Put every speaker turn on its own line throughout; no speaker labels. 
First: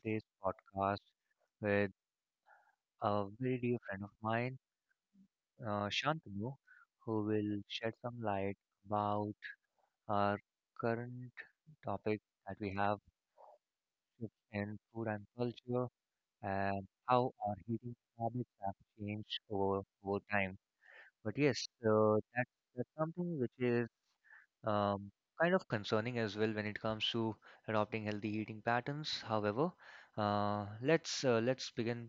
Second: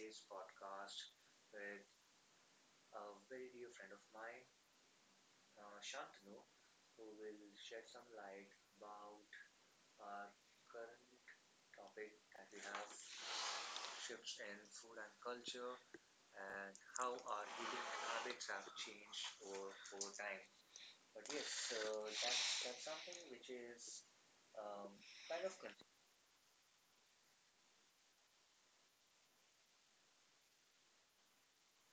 today's podcast with a very dear friend of mine, Shantanu, who will shed some light about our current topic that we have shifts in food and culture and how our eating habits have changed over time. But yes, that's something which is um, kind of concerning as well when it comes to adopting healthy eating patterns. However, let's begin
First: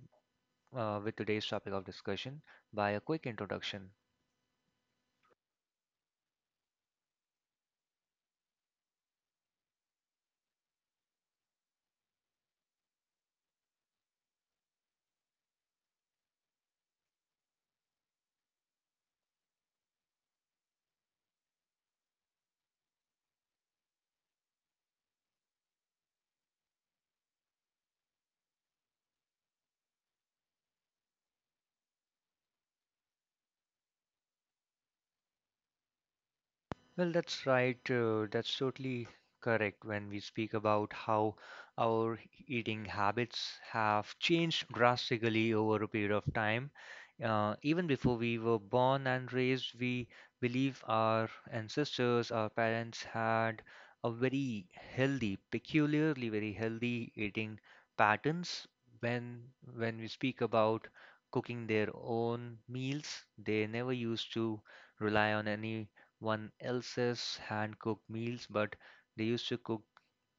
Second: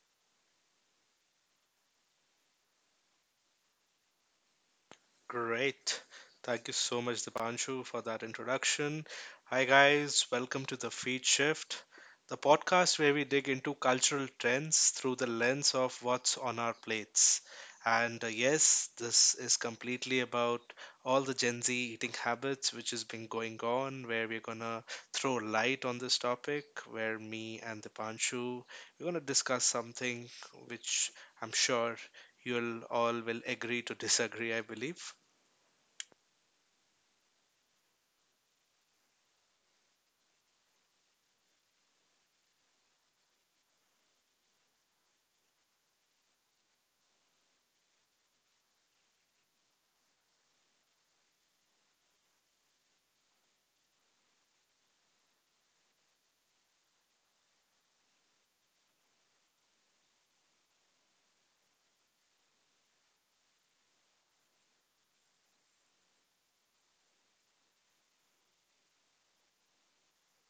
with today's topic of discussion by a quick introduction.
Great. Thank you so much, Dipanshu, for that introduction. Hi, guys. Welcome to The Feed Shift, the podcast where we dig into cultural trends through the lens of what's on our plates. And Yes, this is completely about all the Gen Z eating habits which has been going on, where we're going to throw light on this topic, where me and Dipanshu, we're going to discuss something which I'm sure you'll all will agree to disagree, I believe.
Well, that's right. That's totally correct when we speak about how our eating habits have changed drastically over a period of time. Even before we were born and raised, we believe our ancestors, our parents had a very healthy, peculiarly very healthy eating patterns. When when we speak about cooking their own meals, they never used to rely on any one else's hand-cooked meals, but they used to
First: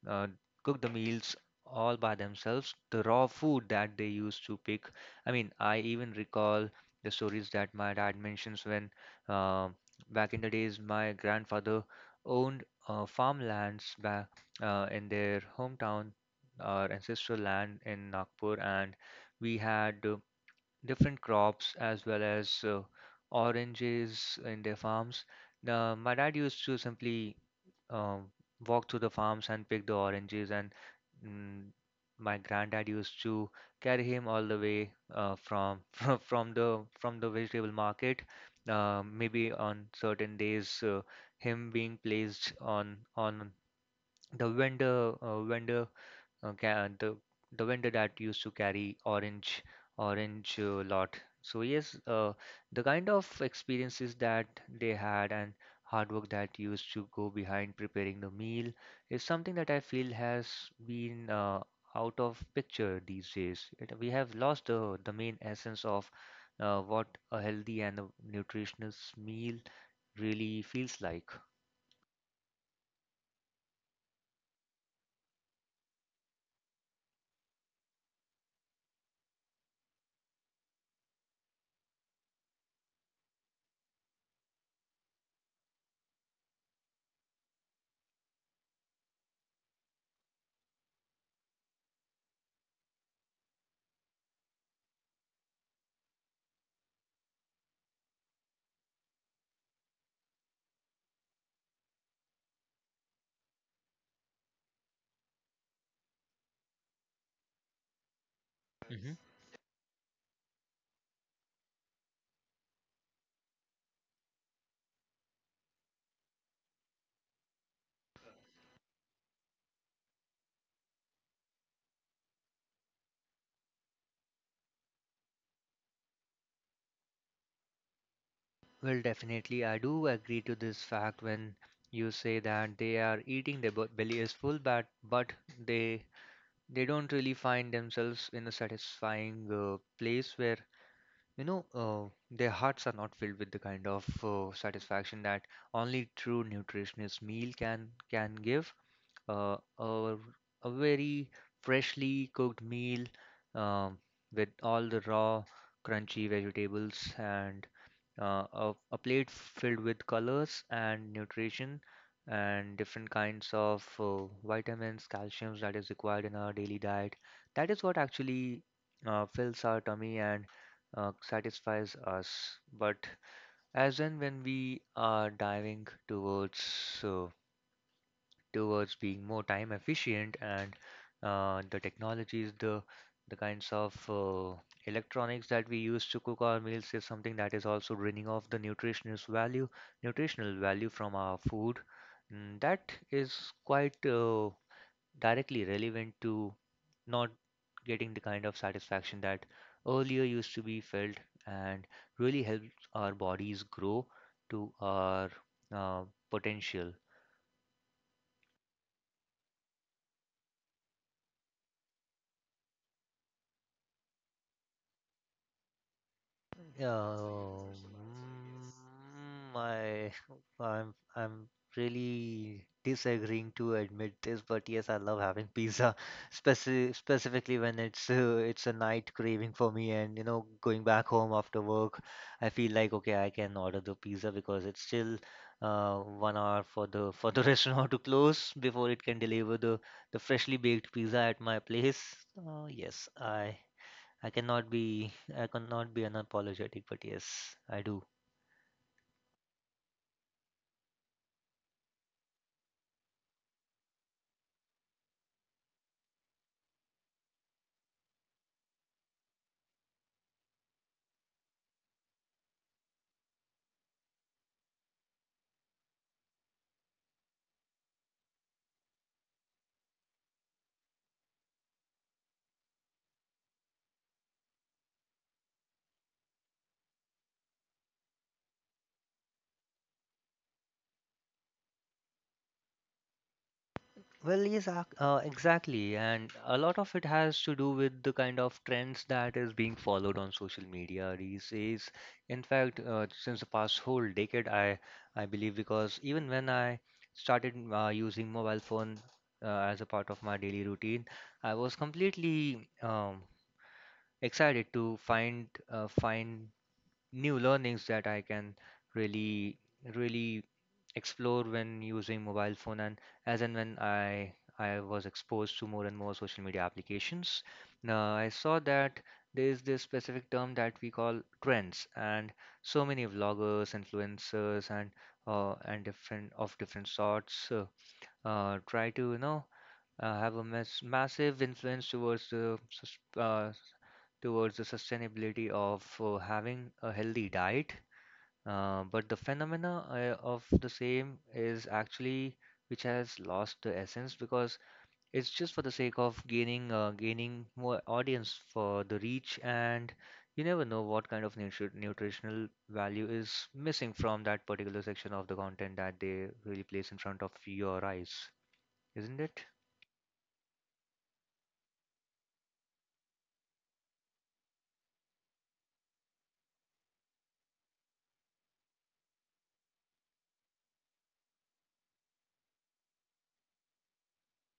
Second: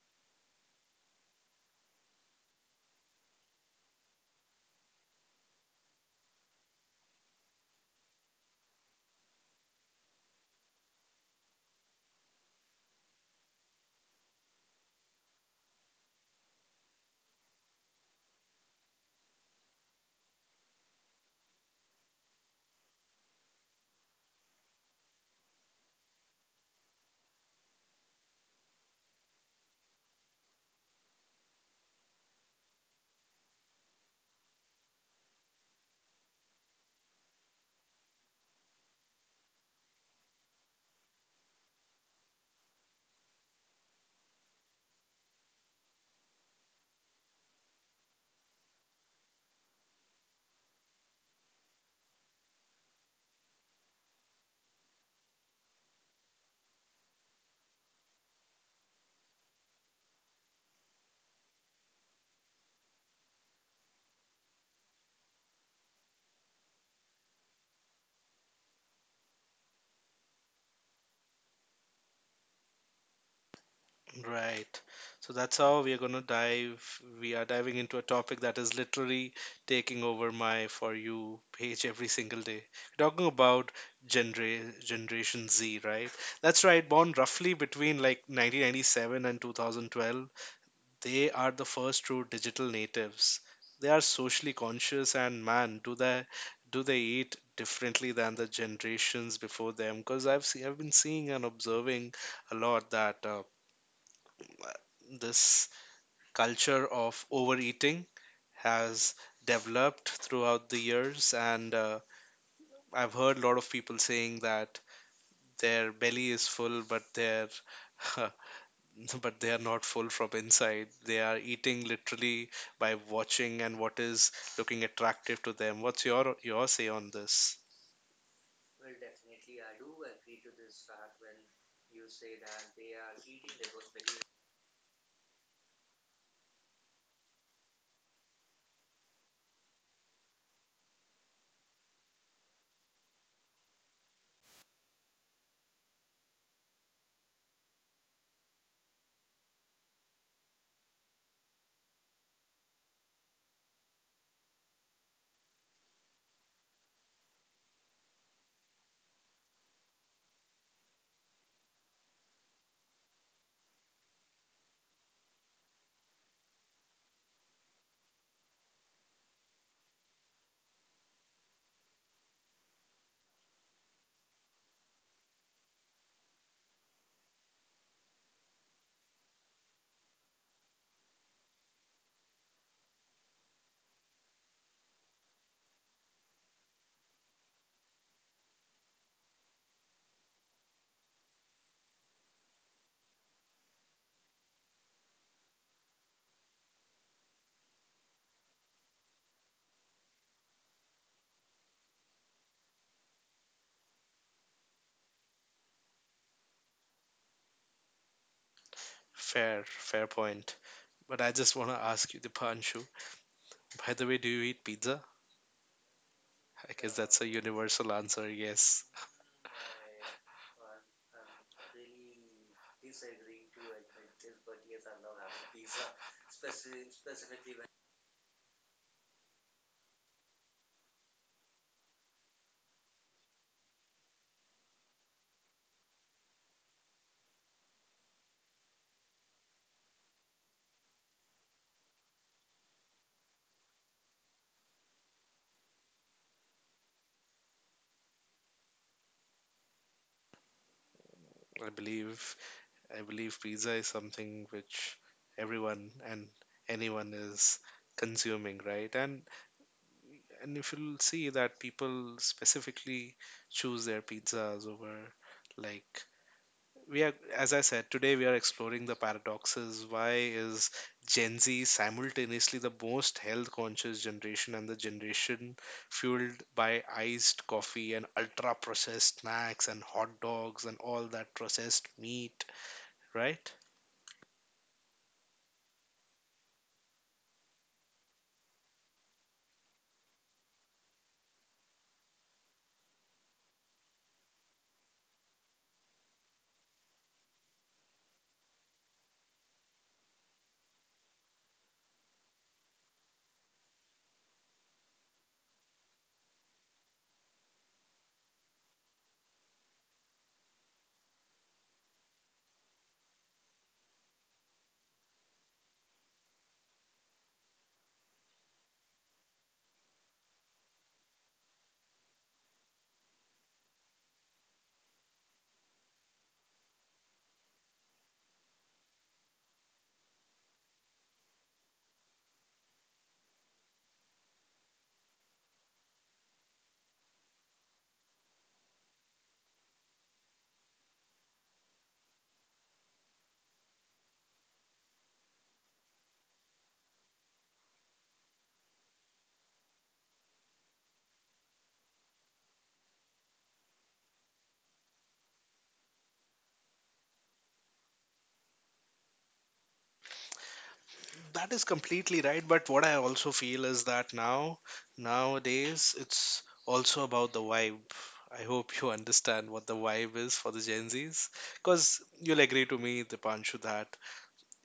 uh, cook the meals all by themselves. The raw food that they used to pick. I mean, I even recall the stories that my dad mentions when uh, back in the days my grandfather owned farmlands back in their hometown, our ancestral land in Nagpur, and we had different crops as well as oranges in their farms. My dad used to simply um, walk to the farms and pick the oranges, and mm, my granddad used to carry him all the way from from the vegetable market. Maybe on certain days, him being placed on the uh, ca- the the vendor that used to carry orange lot. So yes, the kind of experiences that they had and hard work that used to go behind preparing the meal is something that I feel has been out of picture these days. We have lost the main essence of what a healthy and a nutritious meal really feels like.
Right. So that's how we are going to dive. We are diving into a topic that is literally taking over my For You page every single day. We're talking about Generation Z, right? That's right. Born roughly between like 1997 and 2012. They are the first true digital natives. They are socially conscious, and man, do they eat differently than the generations before them? Because I've been seeing and observing a lot that. This culture of overeating has developed throughout the years, and I've heard a lot of people saying that their belly is full, but their but they are not full from inside. They are eating literally by watching and what is looking attractive to them. What's your say on this?
Well, definitely, I do agree to this fact when you say that they are eating their belly is full, but they they don't really find themselves in a satisfying place where you know uh, their hearts are not filled with the kind of satisfaction that only true nutritionist meal can give. Uh, a, a very freshly cooked meal um, with all the raw, crunchy vegetables and a plate filled with colors and nutrition and different kinds of vitamins, calciums that is required in our daily diet. That is what actually fills our tummy and satisfies us. But as and when we are diving towards uh, towards being more time efficient and the technologies, the kinds of electronics that we use to cook our meals is something that is also draining off the nutritional value from our food. That is quite directly relevant to not getting the kind of satisfaction that earlier used to be felt and really helps our bodies grow to our uh, potential.
Fair point, but I just want to ask you, Dipanshu. By the way, do you eat pizza? I guess that's a
Oh,
universal answer, yes.
mm, I, I'm really disagreeing to admit this, but yes, I love having pizza, specifically when it's a night craving for me, and going back home after work, I feel like okay, I can order the pizza because it's still 1 hour for the restaurant to close before it can deliver the freshly baked pizza at my place. Yes, I cannot be I cannot be unapologetic, but yes, I do.
I believe, I believe pizza is something which everyone and anyone is consuming, right? And if you'll see that people specifically choose their pizzas over, like, we are, as I said, today we are exploring the paradoxes. Why is Gen Z simultaneously the most health conscious generation and the generation fueled by iced coffee and ultra processed snacks and hot dogs and all that processed meat, right?
Well, yes, exactly, and a lot of it has to do with the kind of trends that is being followed on social media these days. In fact, since the past whole decade, I believe because even when I started using mobile phone as a part of my daily routine, I was completely excited to find new learnings that I can really, really explore when using mobile phone and as and when I was exposed to more and more social media applications. Now I saw that there is this specific term that we call trends, and so many vloggers, influencers, and and different of different sorts try to have a massive influence towards the sustainability of having a healthy diet but the phenomena of the same is actually which has lost the essence because it's just for the sake of gaining more audience for the reach and you never know what kind of nutritional value is missing from that particular section of the content that they really place in front of your eyes, isn't it?
That is completely right, but what I also feel is that now, nowadays, it's also about the vibe. I hope you understand what the vibe is for the Gen Zs, because you'll agree to me, Dipanshu, that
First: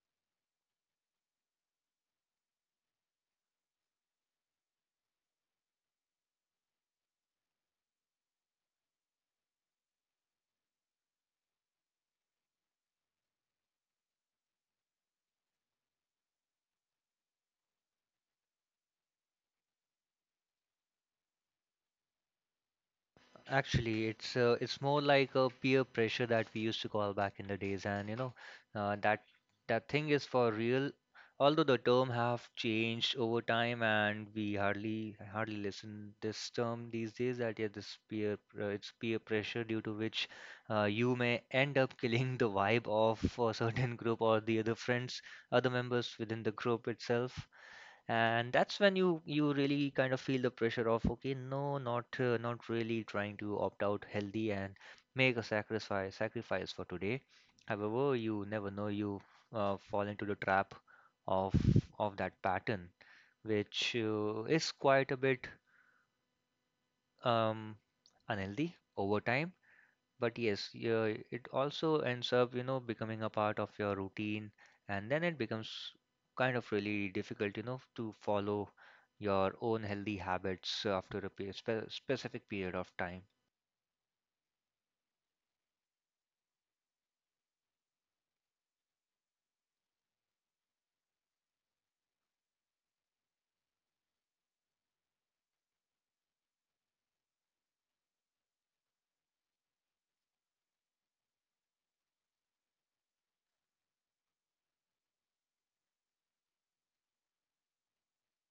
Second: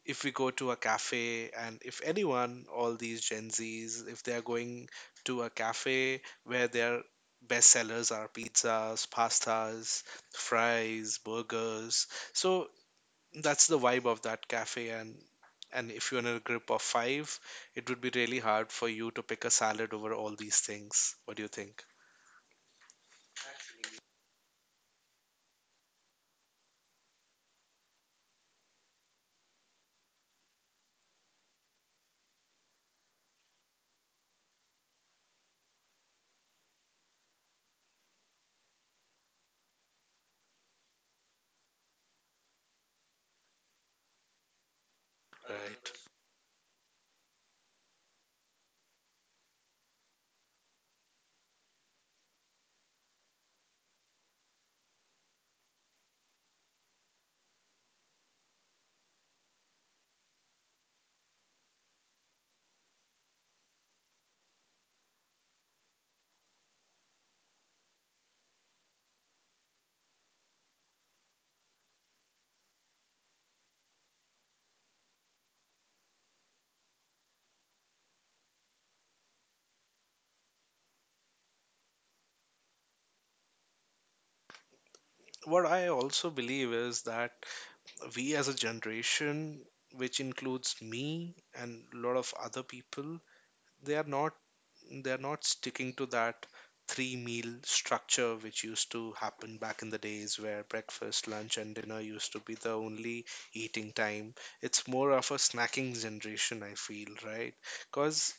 if we go to a cafe, and if anyone, all these Gen Zs, if they are going to a cafe where their best sellers are pizzas, pastas, fries, burgers, so that's the vibe of that cafe. And if you're in a group of five, it would be really hard for you to pick a salad over all these things. What do you think?
Actually, it's more like a peer pressure that we used to call back in the days, and uh, that that thing is for real. Although the term have changed over time, and we hardly listen this term these days. That yeah, this it's peer pressure due to which you may end up killing the vibe of a certain group or the other friends, other
Right.
members within the group itself, and that's when you really kind of feel the pressure of okay, no, not really trying to opt out healthy and make a sacrifice for today. However, you never know, you fall into the trap of of that pattern which is quite a bit um unhealthy over time. But yes, yeah, it also ends up, becoming a part of your routine, and then it becomes kind of really difficult, to follow your own healthy habits after a specific period of time.
What I also believe is that we as a generation which includes me and a lot of other people, they are not they're not sticking to that three meal structure which used to happen back in the days, where breakfast, lunch, and dinner used to be the only eating time. It's more of a snacking generation, I feel, right? Because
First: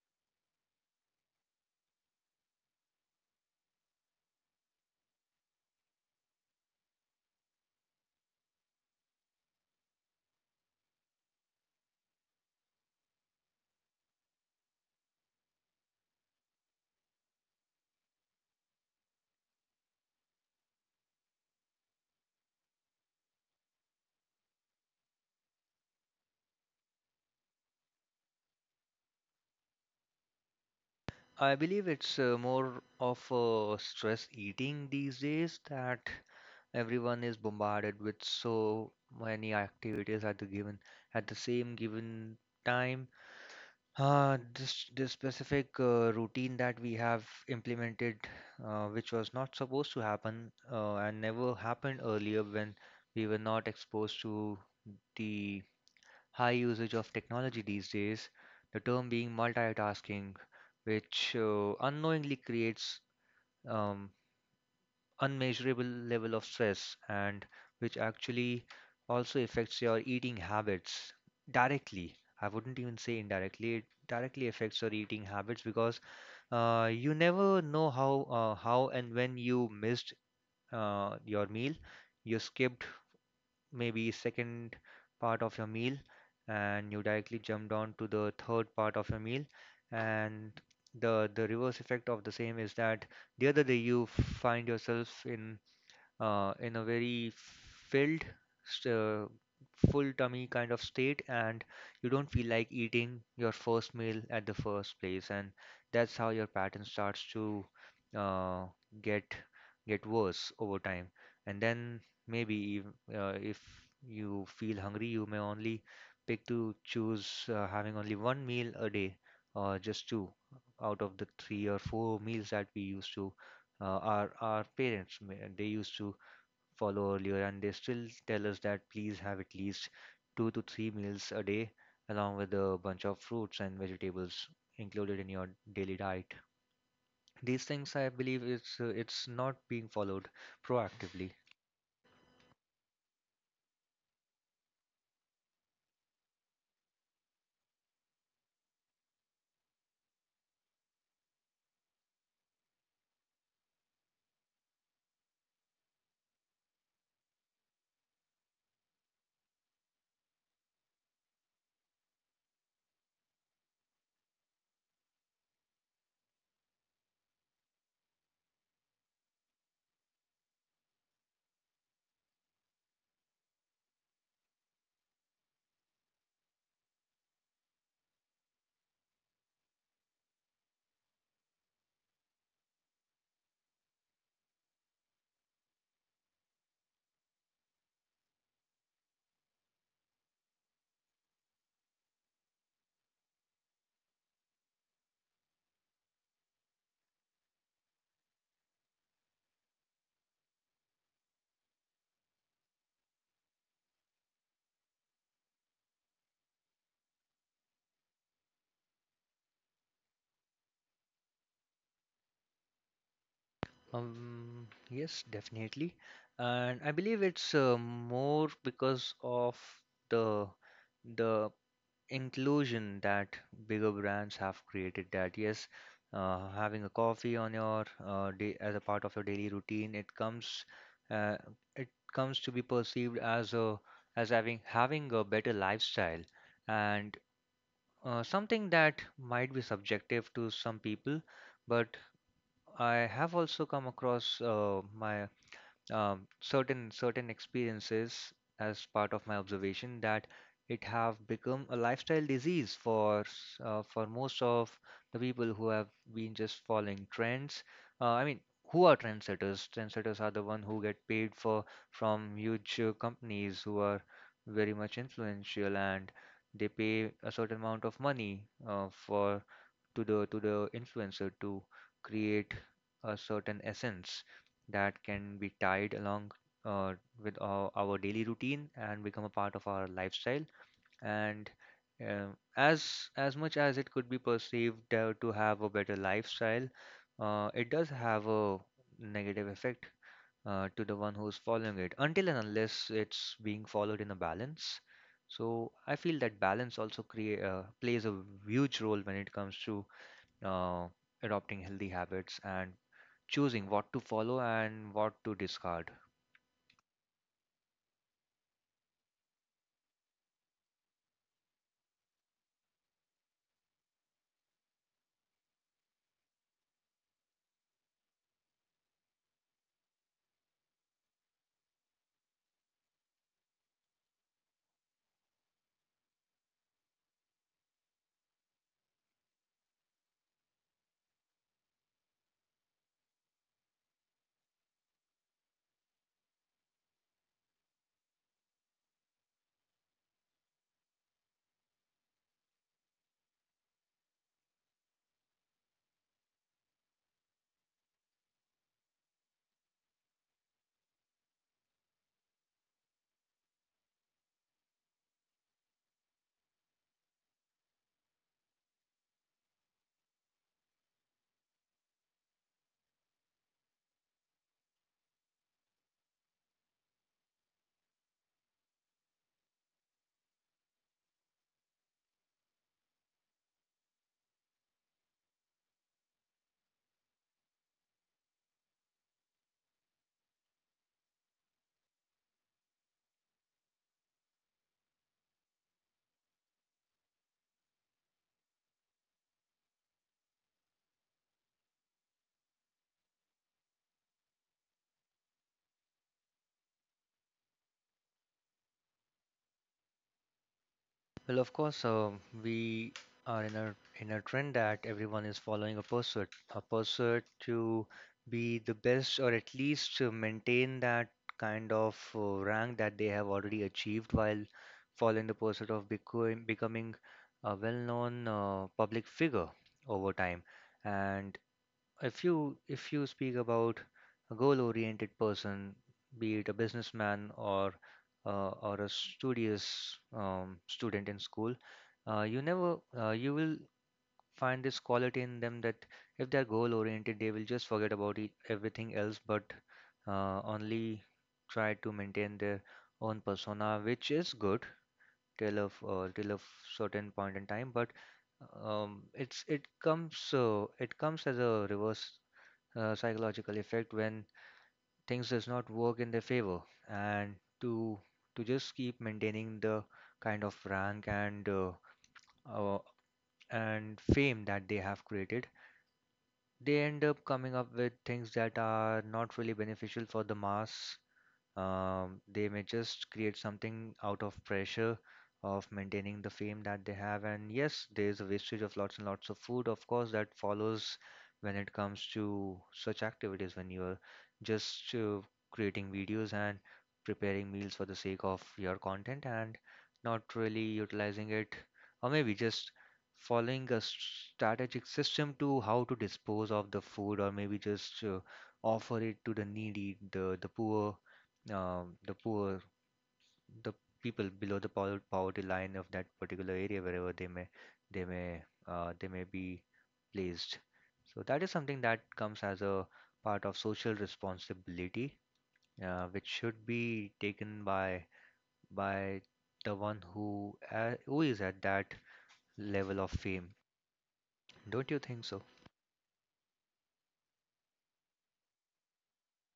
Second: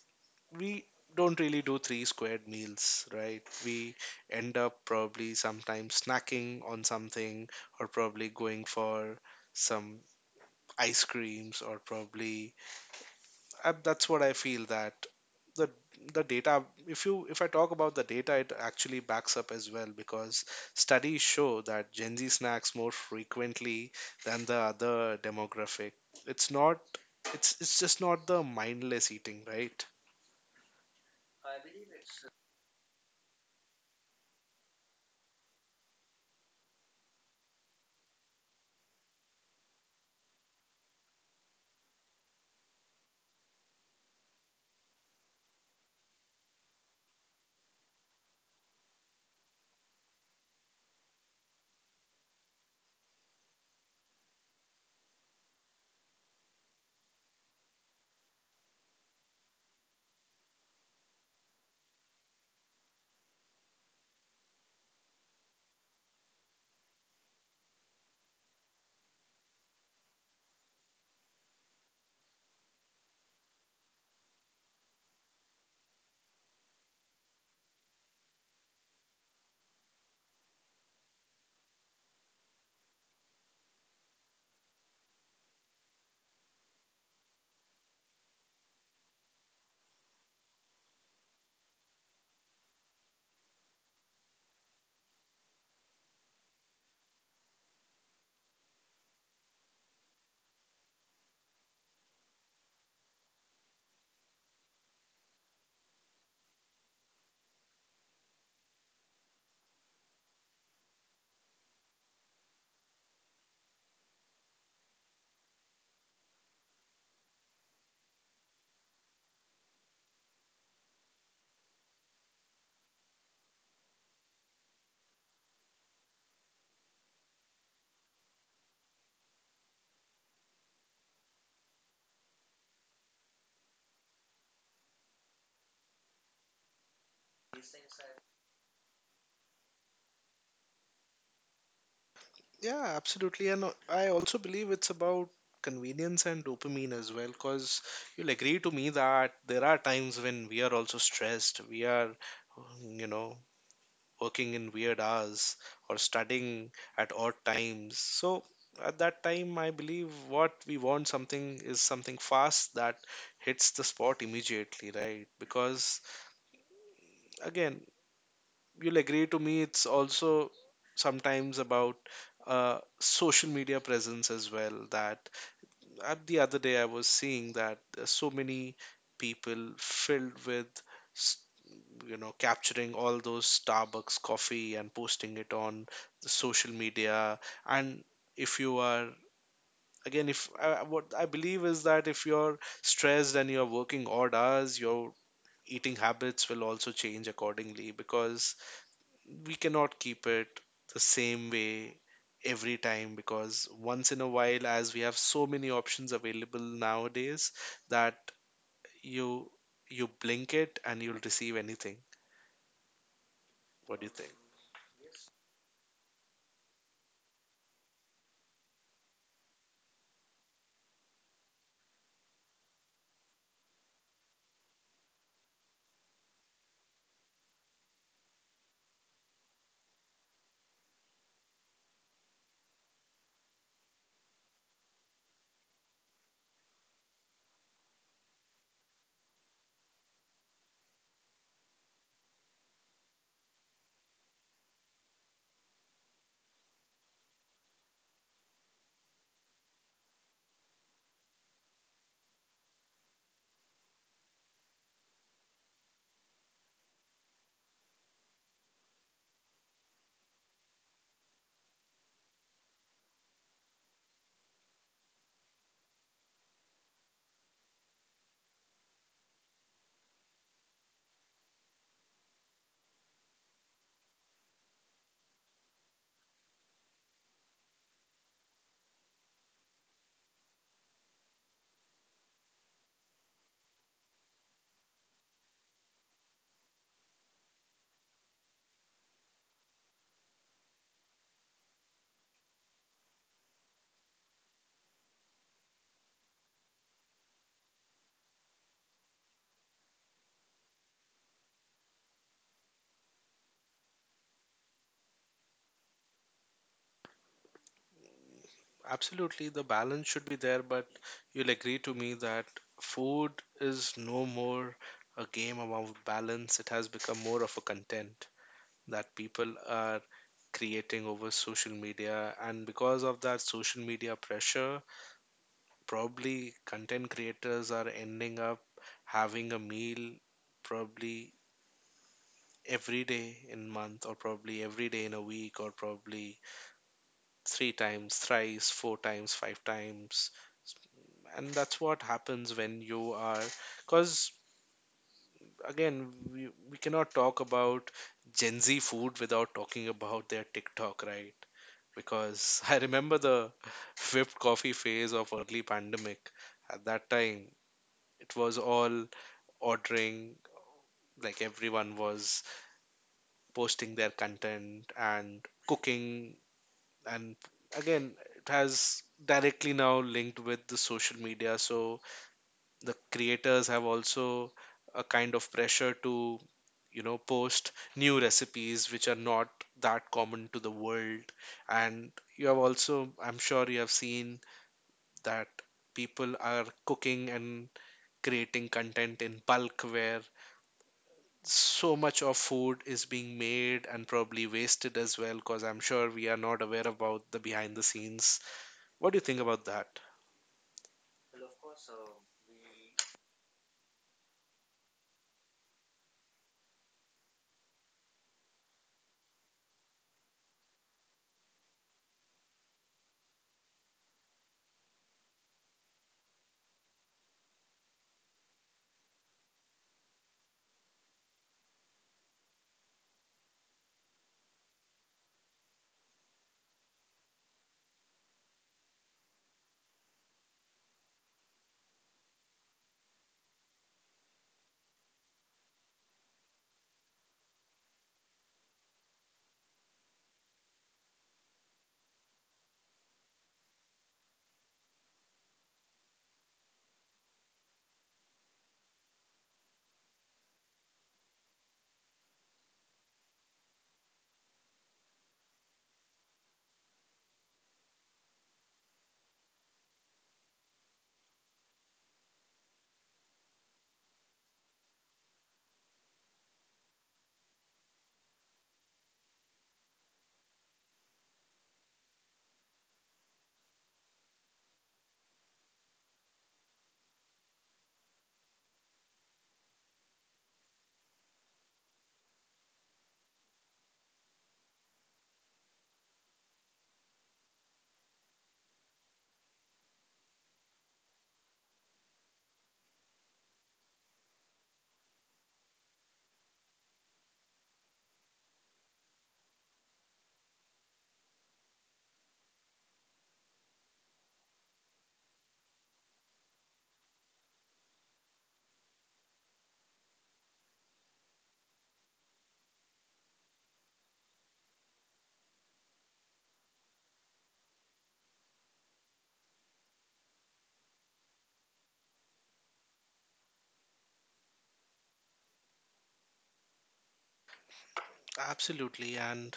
we don't really do three squared meals, right? We end up probably sometimes snacking on something, or probably going for some ice creams, or probably that's what I feel that the the data, if I talk about the data, it actually backs up as well, because studies show that Gen Z snacks more frequently than the other demographic. It's not, it's just not the mindless eating, right?
I believe it's more of stress eating these days that everyone is bombarded with so many activities at the same given time. This specific routine that we have implemented, which was not supposed to happen and never happened earlier when we were not exposed to the high usage of technology these days, the term being multitasking, which unknowingly creates um, unmeasurable level of stress and which actually also affects your eating habits directly. I wouldn't even say indirectly, it directly affects your eating habits because you never know how and when you missed your meal. You skipped maybe second part of your meal and you directly jumped on to the third part of your meal and the reverse effect of the same is that the other day you find yourself in a very filled, st- uh, full tummy kind of state, and you don't feel like eating your first meal at the first place, and that's how your pattern starts to uh, get get worse over time. And then maybe if you feel hungry, you may only pick to choose having only one meal a day, or just two out of the three or four meals that we used to our parents ma- they used to follow earlier, and they still tell us that please have at least two to three meals a day, along with a bunch of fruits and vegetables included in your daily diet. These things, I believe, it's not being followed proactively.
Yeah, absolutely. And I also believe it's about convenience and dopamine as well, because you'll agree to me that there are times when we are also stressed. We are, you know, working in weird hours or studying at odd times. So at that time, I believe what we want something is something fast that hits the spot immediately, right? Because again, you'll agree to me, it's also sometimes about social media presence as well. That the other day I was seeing that so many people filled with you know capturing all those Starbucks coffee and posting it on the social media. And if you are, again, if what I believe is that if you're stressed and you're working odd hours, your eating habits will also change accordingly, because we cannot keep it the same way every time. Because once in a while, as we have so many options available nowadays, that you you blink it and you'll receive anything. What do you think?
Yes, definitely, and I believe it's more because of the the inclusion that bigger brands have created that yes, having a coffee on your day as a part of your daily routine, uh, it comes to be perceived as a as having a better lifestyle and something that might be subjective to some people, but I have also come across my certain experiences as part of my observation that it have become a lifestyle disease for for most of the people who have been just following trends. I mean, who are trendsetters? Trendsetters are the one who get paid for from huge companies who are very much influential and they pay a certain amount of money for to the influencer to create a certain essence that can be tied along uh, with our daily routine and become a part of our lifestyle. And uh, as much as it could be perceived to have a better lifestyle, it does have a negative effect to the one who's following it, until and unless it's being followed in a balance. So I feel that balance also create plays a huge role when it comes to uh, adopting healthy habits and choosing what to follow and what to discard.
Absolutely, the balance should be there, but you'll agree to me that food is no more a game about balance. It has become more of a content that people are creating over social media. And because of that social media pressure, probably content creators are ending up having a meal probably every day in month, or probably every day in a week, or probably three times, thrice, four times, five times. And that's what happens when you are, because again, we cannot talk about gen z food without talking about their TikTok, right? Because I remember the whipped coffee phase of early pandemic. At that time it was all ordering, like, everyone was posting their content and cooking. And again, it has directly now linked with the social media. So the creators have also a kind of pressure to, you know, post new recipes which are not that common to the world. And you have also, I'm sure you have seen that people are cooking and creating content in bulk, where so much of food is being made and probably wasted as well, because I'm sure we are not aware about the behind the scenes. What do you think about that?
Well, of course, we are in a trend that everyone is following a pursuit to be the best or at least to maintain that kind of rank that they have already achieved while following the pursuit of becoming a well-known public figure over time. And if you speak about a goal-oriented person, be it a businessman or a studious student in school, you never you will find this quality in them that if they're goal-oriented, they will just forget about e everything else, but only try to maintain their own persona, which is good till of certain point in time, but it comes as a reverse psychological effect when things does not work in their favor and to to just keep maintaining the kind of rank uh, and fame that they have created. They end up coming up with things that are not really beneficial for the mass. They may just create something out of pressure of maintaining the fame that they have. And yes, there is a wastage of lots and lots of food, of course, that follows when it comes to such activities when you're just creating videos and preparing meals for the sake of your content and not really utilizing it, or maybe just following a strategic system to how to dispose of the food, or maybe just offer it to the needy, the poor, the poor, the people below the poverty line of that particular area, wherever they may, they may be placed. So that is something that comes as a part of social responsibility, which should be taken by the one who is at that level of fame. Don't you think so?
Absolutely. And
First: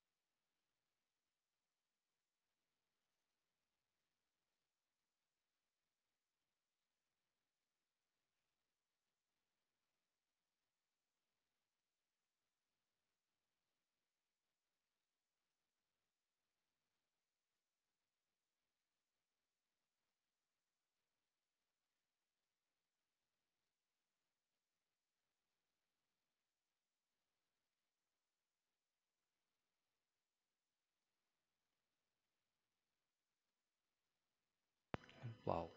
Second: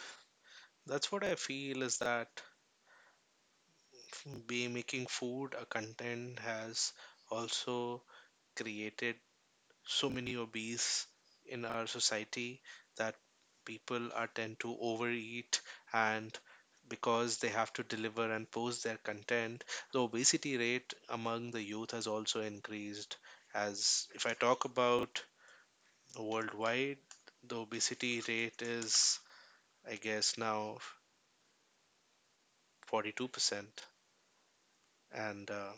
that's what I feel is that be making food a content has also created so many obese in our society, that people are tend to overeat, and because they have to deliver and post their content, the obesity rate among the youth has also increased. As if I talk about worldwide, the obesity rate is, I guess now, 42%, and
Wow.
uh,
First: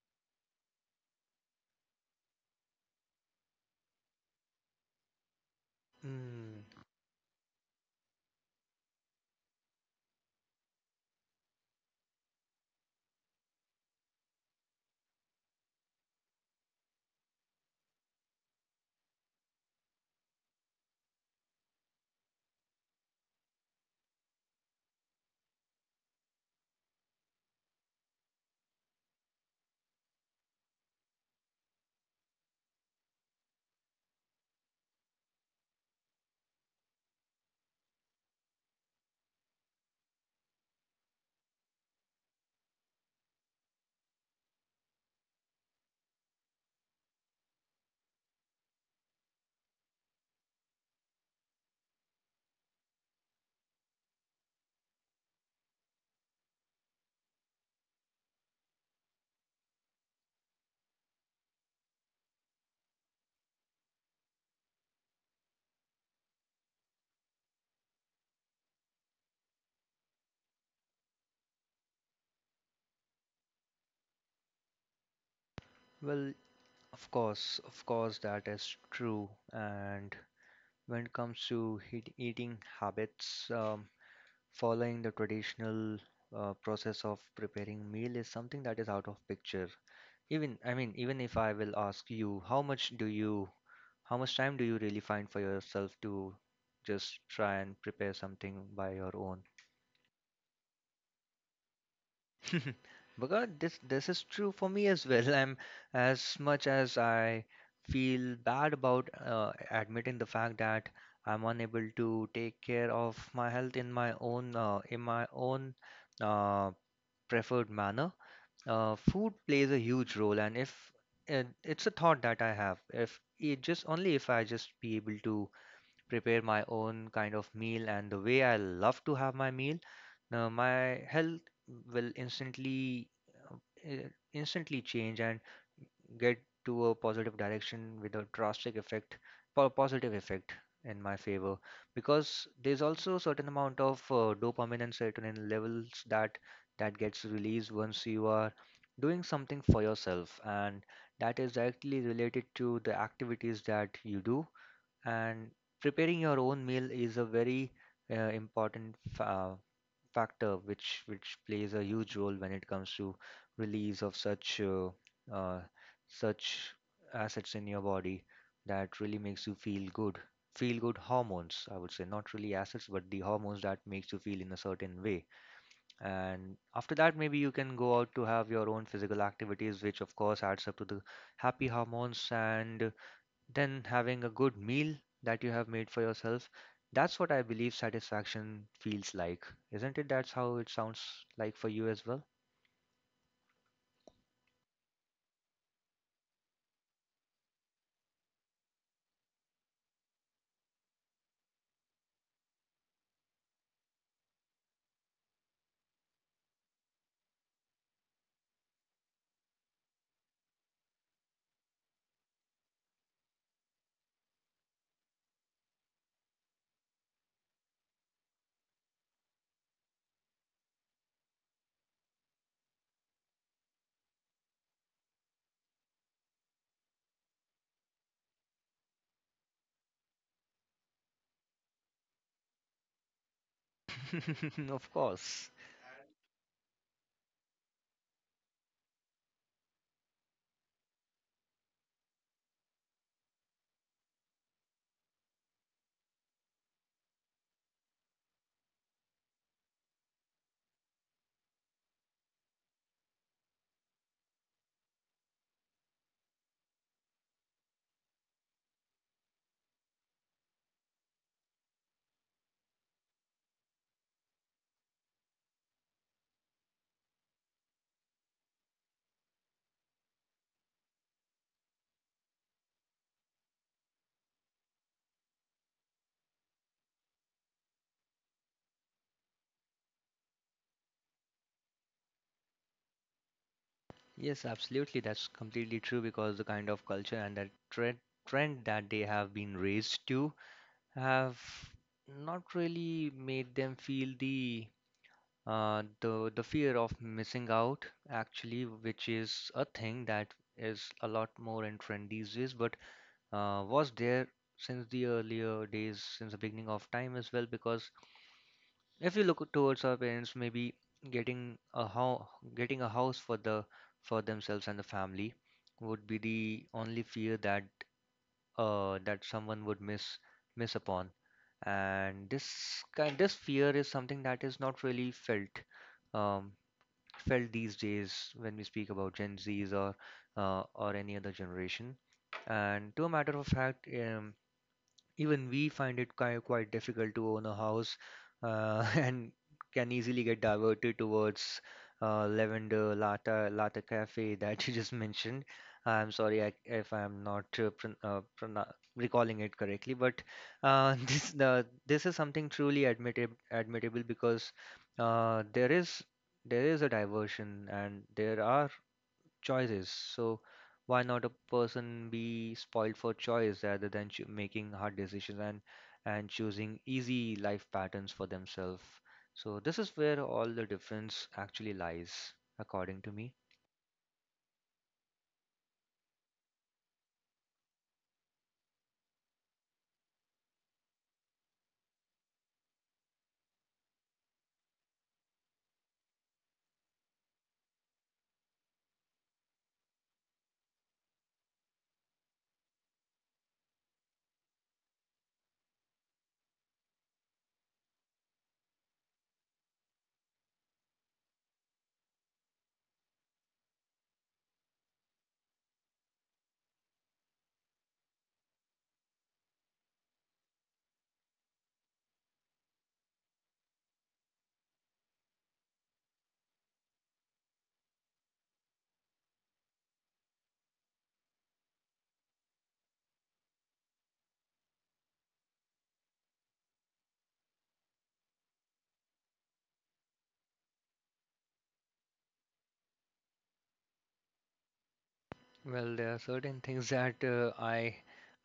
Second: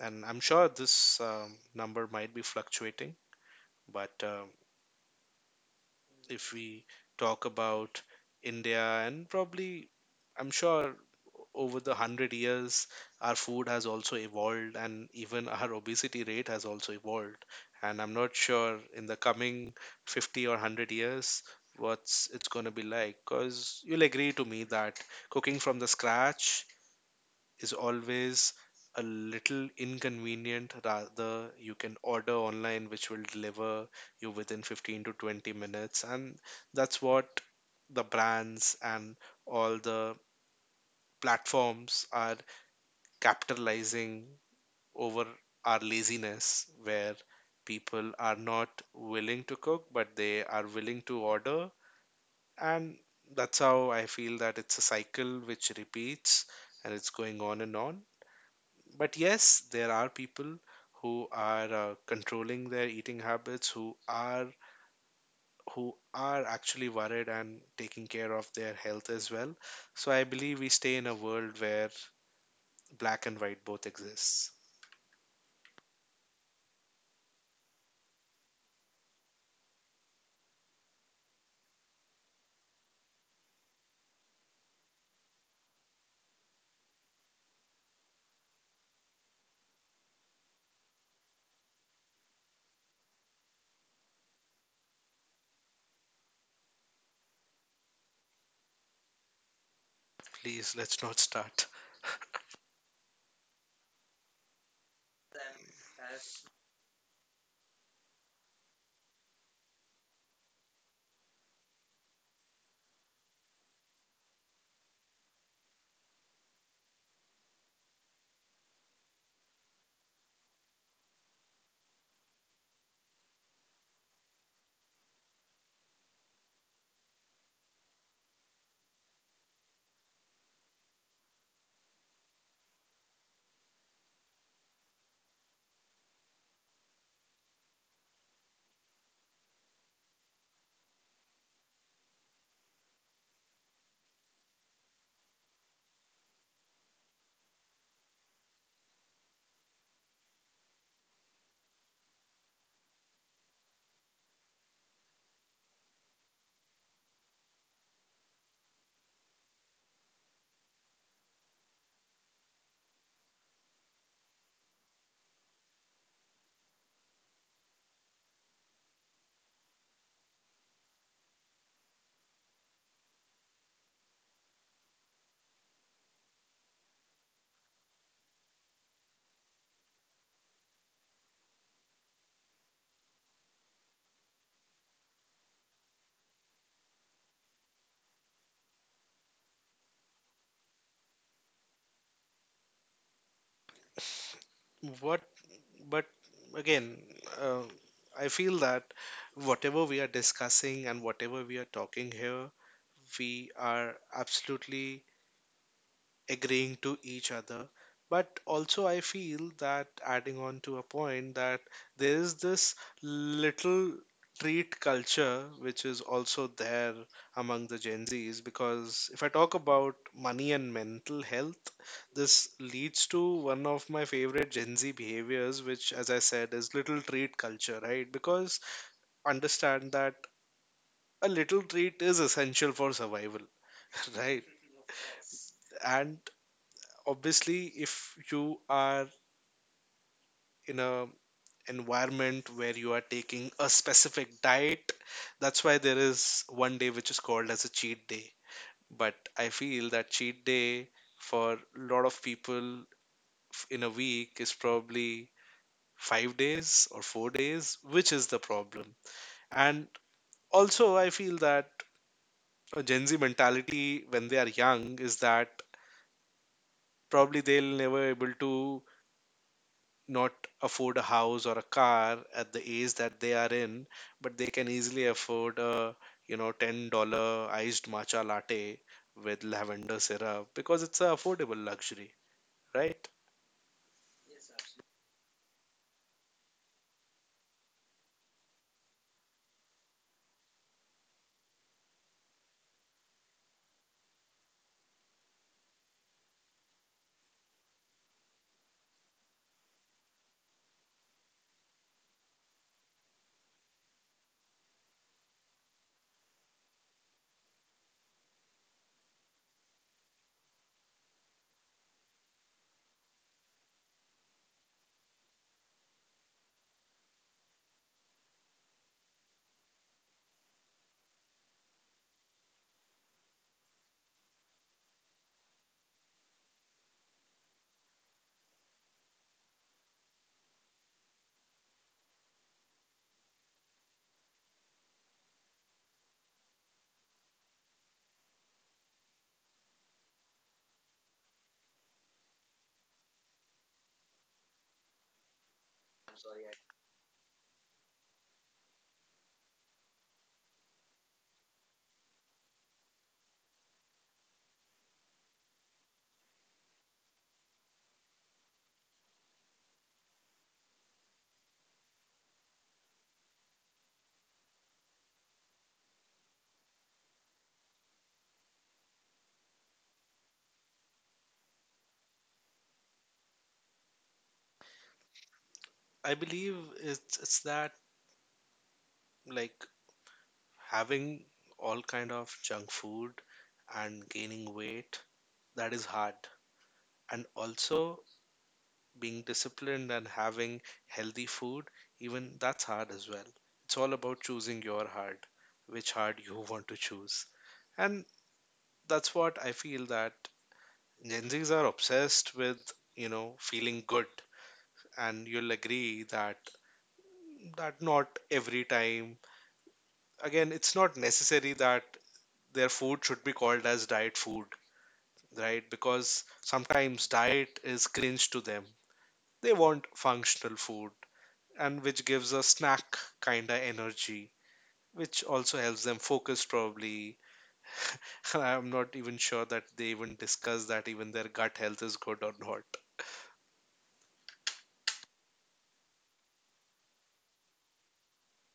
And I'm sure this number might be fluctuating, but if
Mm,
we talk about India, and probably, I'm sure over the 100 years, our food has also evolved, and even our obesity rate has also evolved. And I'm not sure in the coming 50 or 100 years what's it's going to be like, because you'll agree to me that cooking from the scratch is always a little inconvenient. Rather, you can order online, which will deliver you within 15 to 20 minutes. And that's what the brands and all the platforms are capitalizing over our laziness, where people are not willing to cook, but they are willing to order. And that's how I feel that it's a cycle which repeats, and it's going on and on. But yes, there are people who are controlling their eating habits, who are, who are actually worried and taking care of their health as well. So I believe we stay in a world where black and white both exists.
well, of course, that is true, and when it comes to heat eating habits, following the traditional process of preparing meal is something that is out of picture. Even, I mean, even if I will ask you, how much do you, how much time do you really find for yourself to just try and prepare something by your own?
Please, let's not start.
Bhagat, this is true for me as well. I'm as much as I feel bad about admitting the fact that I'm unable to take care of my health in my own uh, preferred manner. Food plays a huge role, and if and it's a thought that I have, if it just only if I just be able to prepare my own kind of meal and the way I love to have my meal, now my health will instantly uh, instantly change and get to a positive direction with a drastic effect, positive effect in my favor because there's also a certain amount of dopamine and serotonin levels that that gets released once you are doing something for yourself and that is directly related to the activities that you do and preparing your own meal is a very important fa factor which plays a huge role when it comes to release of such uh, such assets in your body that really makes you feel good. Feel good hormones, I would say, not really assets, but the hormones that makes you feel in a certain way. And after that, maybe you can go out to have your own physical activities, which of course adds up to the happy hormones and then having a good meal that you have made for yourself, that's what I believe satisfaction feels like. Isn't it? That's how it sounds like for you as well.
What? But again, uh, I feel that whatever we are discussing and whatever we are talking here, we are absolutely agreeing to each other. But also, I feel that adding on to a point that there is this little treat culture which is also there among the Gen Zs. Because if I talk about money and mental health, this leads to one of my favorite Gen Z behaviors, which, as I said, is little treat culture, right? Because understand that a little treat is essential for survival, right?
Of course.
And obviously, if you are in a environment where you are taking a specific diet, that's why there is one day which is called as a cheat day. But I feel that cheat day for a lot of people in a week is probably 5 days or 4 days, which is the problem. And also I feel that a gen z mentality when they are young is that probably they'll never able to not afford a house or a car at the age that they are in, but they can easily afford a, you know, $10 iced matcha latte with lavender syrup, because it's an affordable luxury, right?
Yes, absolutely. That's completely true because the kind of culture and that trend that they have been raised to have not really made them feel the the fear of missing out actually, which is a thing that is a lot more in trend these days. But was there since the earlier days, since the beginning of time as well. Because if you look towards our parents, maybe getting a ho getting a house for the for themselves and the family would be the only fear that that someone would miss upon. And this fear is something that is not really felt um, felt these days when we speak about Gen Zs or any other generation. And to a matter of fact, even we find it quite, quite difficult to own a house and can easily get diverted towards Lavender Lata Cafe that you just mentioned. I'm sorry I, if I'm not prona recalling it correctly, but this is something truly admittable because uh, there is there is a diversion and there are choices. So why not a person be spoiled for choice rather than making hard decisions and choosing easy life patterns for themselves? So this is where all the difference actually lies, according to me.
I believe it's that, like, having all kind of junk food and gaining weight, that is hard. And also being disciplined and having healthy food, even that's hard as well. It's all about choosing your heart, which heart you want to choose. And that's what I feel that Gen Zs are obsessed with, you know, feeling good. And you'll agree that not every time. Again, it's not necessary that their food should be called as diet food, right? Because sometimes diet is cringe to them. They want functional food, and which gives a snack kind of energy, which also helps them focus probably. I'm not even sure that they even discuss that even their gut health is good or not.
Well, there are certain things that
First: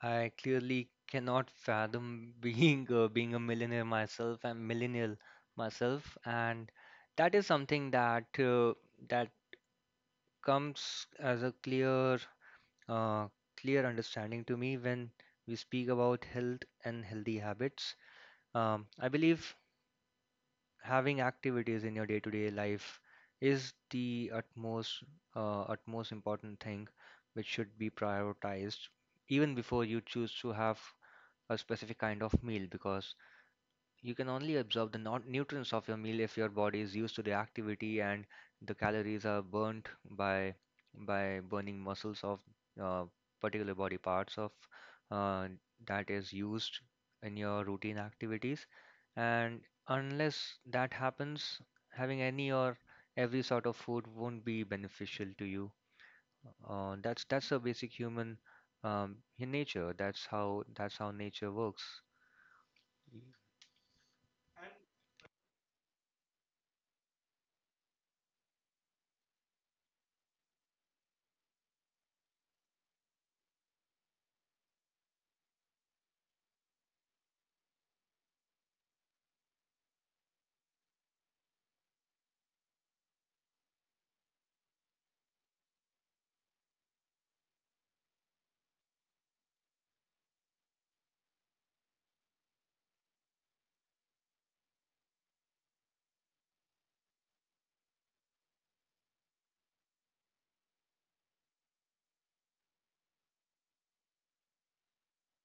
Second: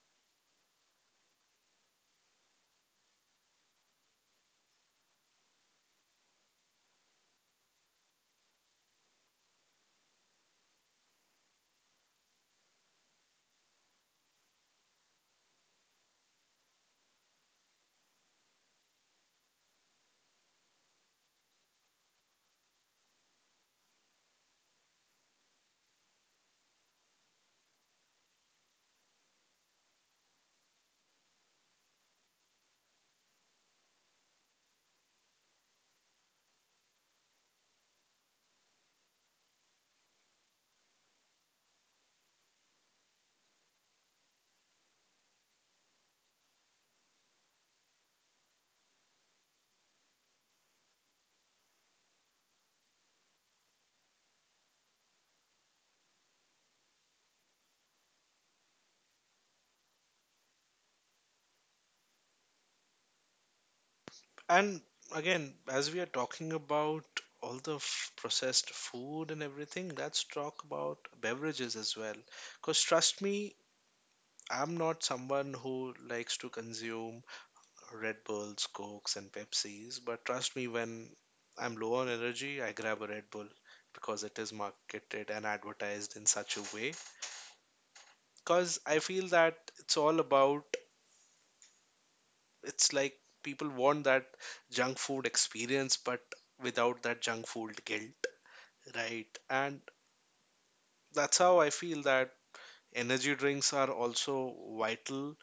I clearly cannot fathom being being a millionaire myself. I'm millennial myself, and that is something that that comes as a clear uh, clear understanding to me when we speak about health and healthy habits. I believe having activities in your day-to-day life is the utmost utmost important thing which should be prioritized even before you choose to have a specific kind of meal because you can only absorb the nutrients of your meal if your body is used to the activity and the calories are burnt by by burning muscles of uh, particular body parts of uh, that is used in your routine activities. And unless that happens, having any or every sort of food won't be beneficial to you. That's a basic human in nature. That's how nature works.
And again, as we are talking about all the processed food and everything, let's talk about beverages as well. Because trust me, I'm not someone who likes to consume Red Bulls, Cokes, and Pepsis. But trust me, when I'm low on energy, I grab a Red Bull because it is marketed and advertised in such a way. Because I feel that it's all about, it's like people want that junk food experience, but without that junk food guilt, right? And that's how I feel that energy drinks are also vital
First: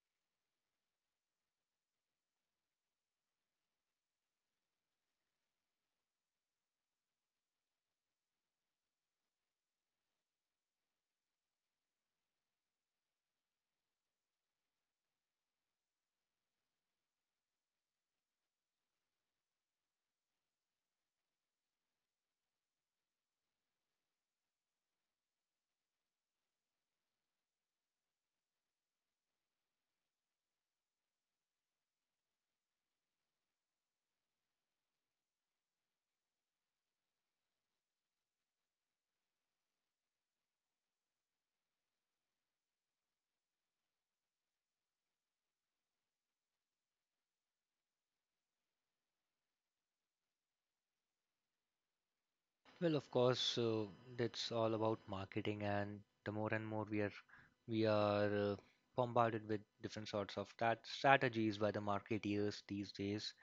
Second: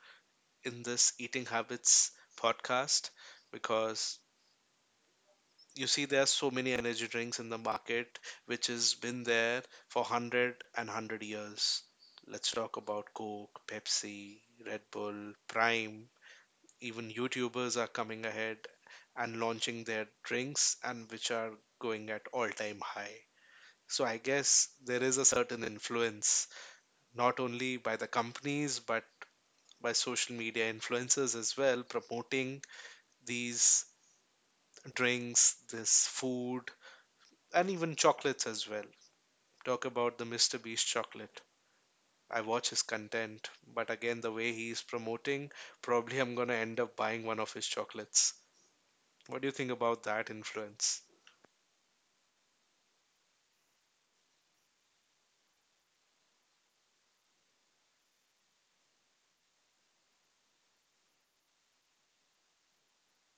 in this eating habits podcast. Because you see, there are so many energy drinks in the market which has been there for 100 years. Let's talk about Coke, Pepsi, Red Bull, Prime. Even YouTubers are coming ahead and launching their drinks, and which are going at all time high. So I guess there is a certain influence not only by the companies, but by social media influencers as well, promoting these drinks, this food, and even chocolates as well. Talk about the Mr. Beast chocolate. I watch his content, but again, the way he is promoting, probably I'm gonna end up buying one of his chocolates. What do you think about that influence?
Well, of course, that's all about marketing, and the more and more we are we are uh, bombarded with different sorts of that strategies by the marketeers these days.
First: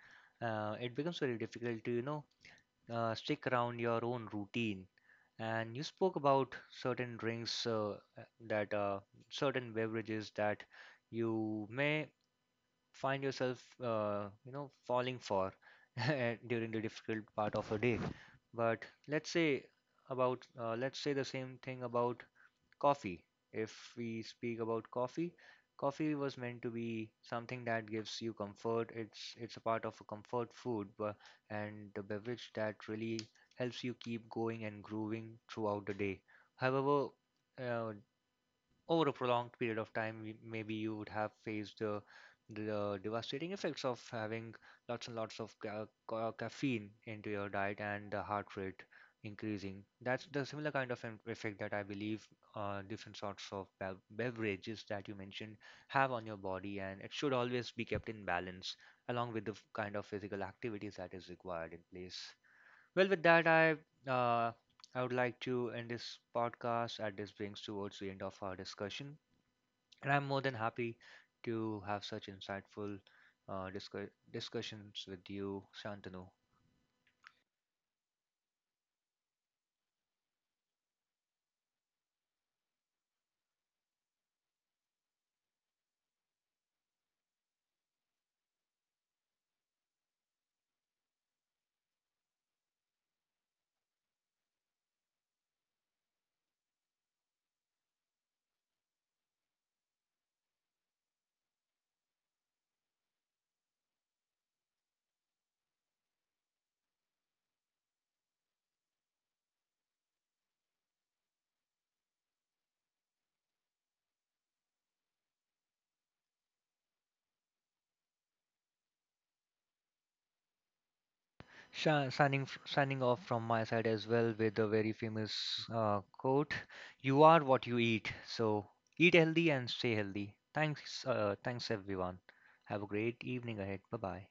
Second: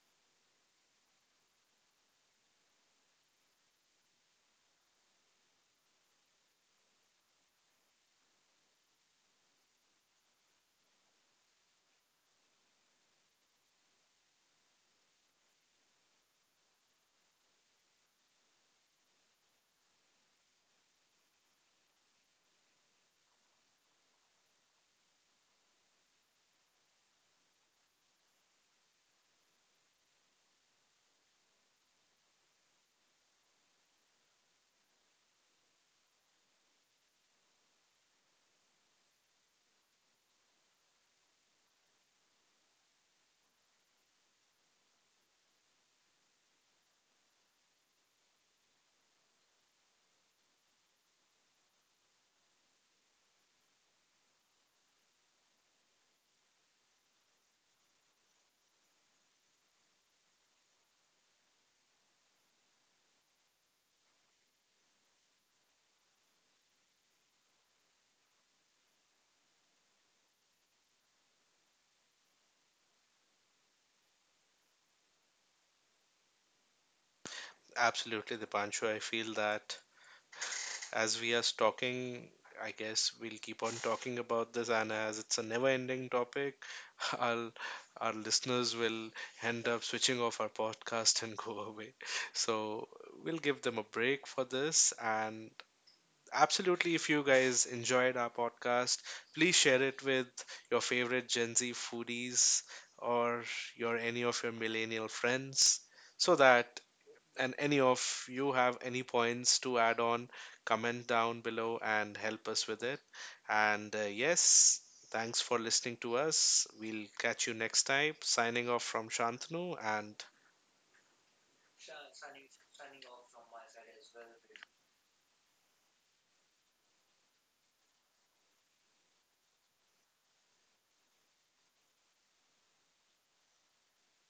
It becomes very difficult to, you know, stick around your own routine. And you spoke about certain drinks uh, that certain beverages that you may find yourself you know falling for during the difficult part of a day, but let's say about let's say the same thing about coffee. If we speak about coffee, coffee was meant to be something that gives you comfort. It's a part of a comfort food but, and the beverage that really helps you keep going and grooving throughout the day, however, uh, over a prolonged period of time, we- maybe you would have faced the devastating effects of having lots and lots of caffeine into your diet and the heart rate increasing. That's the similar kind of effect that I believe different sorts of beverages that you mentioned have on your body, and it should always be kept in balance along with the kind of physical activities that is required in place. Well, with that, uh, I would like to end this podcast as this brings towards the end of our discussion, and I'm more than happy to have such insightful uh, discuss discussions with you, Shantanu.
Absolutely, Dipanshu. I feel that as we are talking, I guess we'll keep on talking about this, and as it's a never-ending topic, our our listeners will end up switching off our podcast and go away. So we'll give them a break for this, and absolutely. If you guys enjoyed our podcast, please share it with your favorite Gen Z foodies, or your any of your millennial friends, so that and any of you have any points to add on, comment down below and help us with it. And Yes, thanks for listening to us. We'll catch you next time. Signing off from Shantanu and
Signing off from my side as well with a very famous quote: "You are what you eat, so eat healthy and stay healthy." Thanks, thanks everyone. Have a great evening ahead. Bye bye.